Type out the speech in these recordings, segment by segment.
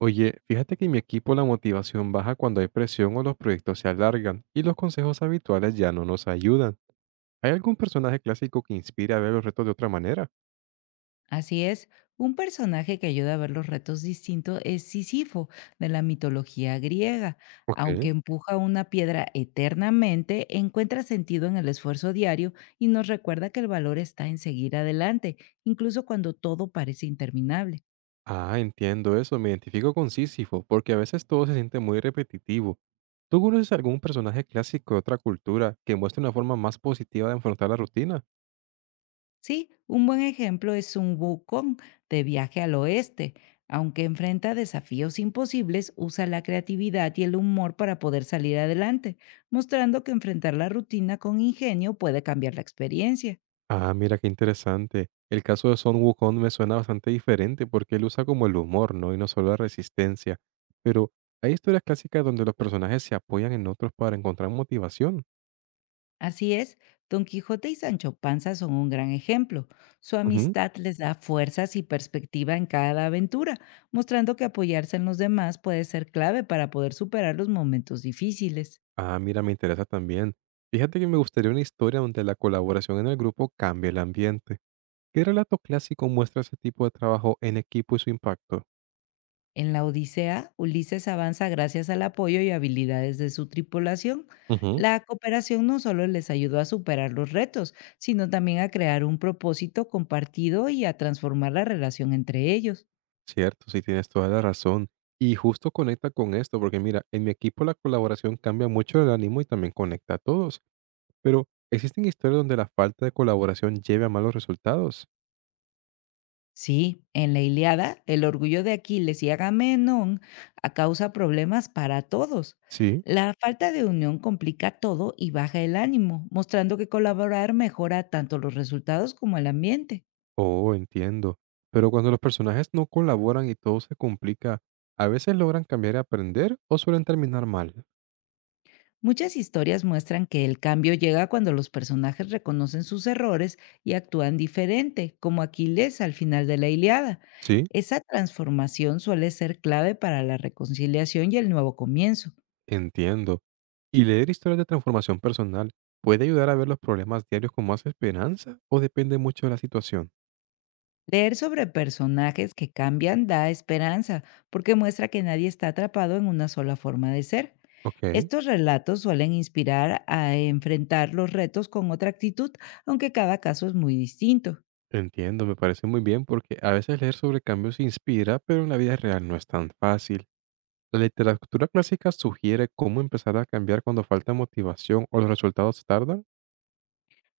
Oye, fíjate que en mi equipo la motivación baja cuando hay presión o los proyectos se alargan y los consejos habituales ya no nos ayudan. ¿Hay algún personaje clásico que inspire a ver los retos de otra manera? Así es, un personaje que ayuda a ver los retos distintos es Sísifo, de la mitología griega. Aunque Ok. empuja una piedra eternamente, encuentra sentido en el esfuerzo diario y nos recuerda que el valor está en seguir adelante, incluso cuando todo parece interminable. Ah, entiendo eso, me identifico con Sísifo, porque a veces todo se siente muy repetitivo. ¿Tú conoces algún personaje clásico de otra cultura que muestre una forma más positiva de enfrentar la rutina? Sí, un buen ejemplo es un Wukong de Viaje al Oeste. Aunque enfrenta desafíos imposibles, usa la creatividad y el humor para poder salir adelante, mostrando que enfrentar la rutina con ingenio puede cambiar la experiencia. Ah, mira qué interesante. El caso de Son Wukong me suena bastante diferente porque él usa como el humor, ¿no? Y no solo la resistencia. Pero hay historias clásicas donde los personajes se apoyan en otros para encontrar motivación. Así es, Don Quijote y Sancho Panza son un gran ejemplo. Su Ujú. amistad les da fuerzas y perspectiva en cada aventura, mostrando que apoyarse en los demás puede ser clave para poder superar los momentos difíciles. Ah, mira, me interesa también. Fíjate que me gustaría una historia donde la colaboración en el grupo cambie el ambiente. ¿Qué relato clásico muestra ese tipo de trabajo en equipo y su impacto? En la Odisea, Ulises avanza gracias al apoyo y habilidades de su tripulación. Ujú. La cooperación no solo les ayudó a superar los retos, sino también a crear un propósito compartido y a transformar la relación entre ellos. Cierto, sí tienes toda la razón. Y justo conecta con esto, porque mira, en mi equipo la colaboración cambia mucho el ánimo y también conecta a todos. Pero, ¿existen historias donde la falta de colaboración lleve a malos resultados? Sí, en la Iliada, el orgullo de Aquiles y Agamenón causa problemas para todos. Sí. La falta de unión complica todo y baja el ánimo, mostrando que colaborar mejora tanto los resultados como el ambiente. Oh, entiendo. Pero cuando los personajes no colaboran y todo se complica, ¿a veces logran cambiar y aprender o suelen terminar mal? Muchas historias muestran que el cambio llega cuando los personajes reconocen sus errores y actúan diferente, como Aquiles al final de la Iliada. Sí, Esa transformación suele ser clave para la reconciliación y el nuevo comienzo. entiendo. ¿Y leer historias de transformación personal puede ayudar a ver los problemas diarios con más esperanza o depende mucho de la situación? Leer sobre personajes que cambian da esperanza, porque muestra que nadie está atrapado en una sola forma de ser. Ok. Estos relatos suelen inspirar a enfrentar los retos con otra actitud, aunque cada caso es muy distinto. Entiendo, me parece muy bien porque a veces leer sobre cambios inspira, pero en la vida real no es tan fácil. La literatura clásica sugiere cómo empezar a cambiar cuando falta motivación o los resultados tardan.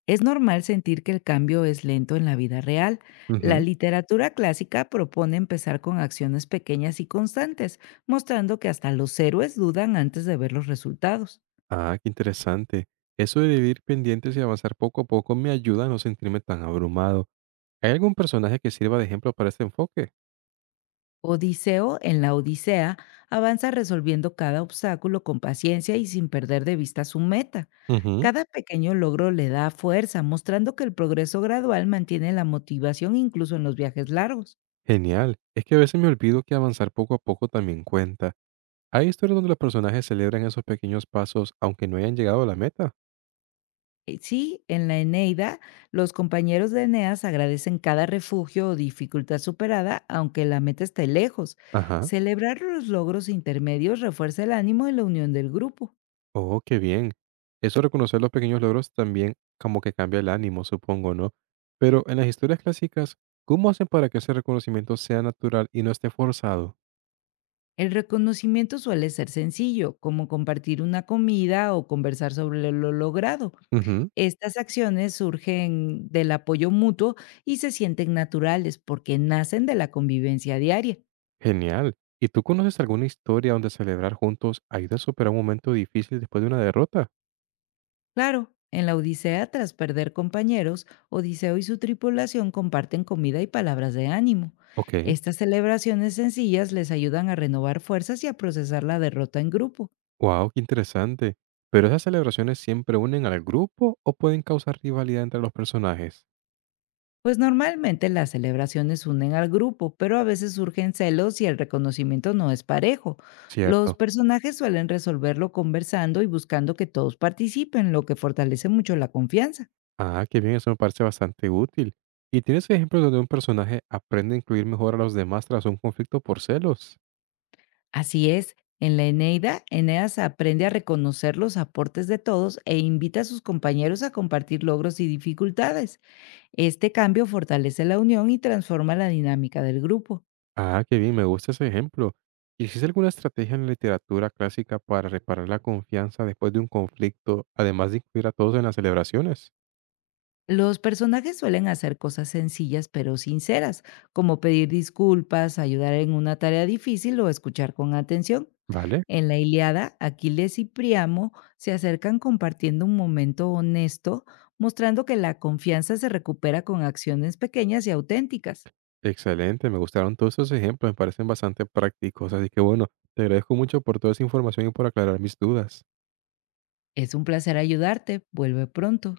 Es normal sentir que el cambio es lento en la vida real. La Ujú. literatura clásica propone empezar con acciones pequeñas y constantes, mostrando que hasta los héroes dudan antes de ver los resultados. Ah, qué interesante. Eso de vivir pendientes y avanzar poco a poco me ayuda a no sentirme tan abrumado. ¿Hay algún personaje que sirva de ejemplo para este enfoque? Odiseo, en la Odisea, avanza resolviendo cada obstáculo con paciencia y sin perder de vista su meta. Ujú. Cada pequeño logro le da fuerza, mostrando que el progreso gradual mantiene la motivación incluso en los viajes largos. Genial. Es que a veces me olvido que avanzar poco a poco también cuenta. Hay historias donde los personajes celebran esos pequeños pasos aunque no hayan llegado a la meta. Sí, en la Eneida, los compañeros de Eneas agradecen cada refugio o dificultad superada, aunque la meta esté lejos. Ajá. Celebrar los logros intermedios refuerza el ánimo y la unión del grupo. Oh, qué bien. Eso de reconocer los pequeños logros también como que cambia el ánimo, supongo, ¿no? Pero en las historias clásicas, ¿cómo hacen para que ese reconocimiento sea natural y no esté forzado? El reconocimiento suele ser sencillo, como compartir una comida o conversar sobre lo logrado. Ujú. Estas acciones surgen del apoyo mutuo y se sienten naturales porque nacen de la convivencia diaria. Genial. ¿Y tú conoces alguna historia donde celebrar juntos ayuda a superar un momento difícil después de una derrota? Claro, en la Odisea, tras perder compañeros, Odiseo y su tripulación comparten comida y palabras de ánimo. Ok. Estas celebraciones sencillas les ayudan a renovar fuerzas y a procesar la derrota en grupo, Wow, qué interesante. ¿Pero esas celebraciones siempre unen al grupo o pueden causar rivalidad entre los personajes? pues normalmente las celebraciones unen al grupo, pero a veces surgen celos y el reconocimiento no es parejo. Los Cierto. personajes suelen resolverlo conversando y buscando que todos participen, lo que fortalece mucho la confianza. Ah, qué bien, eso me parece bastante útil. ¿Y tienes ejemplos donde un personaje aprende a incluir mejor a los demás tras un conflicto por celos? Así es, en la Eneida, Eneas aprende a reconocer los aportes de todos e invita a sus compañeros a compartir logros y dificultades. Este cambio fortalece la unión y transforma la dinámica del grupo. Ah, qué bien, me gusta ese ejemplo. ¿Y existe alguna estrategia en la literatura clásica para reparar la confianza después de un conflicto, además de incluir a todos en las celebraciones? Los personajes suelen hacer cosas sencillas pero sinceras, como pedir disculpas, ayudar en una tarea difícil o escuchar con atención. Vale, En la Ilíada, Aquiles y Priamo se acercan compartiendo un momento honesto, mostrando que la confianza se recupera con acciones pequeñas y auténticas. excelente, me gustaron todos esos ejemplos, me parecen bastante prácticos, así que bueno, te agradezco mucho por toda esa información y por aclarar mis dudas. Es un placer ayudarte. Vuelve pronto.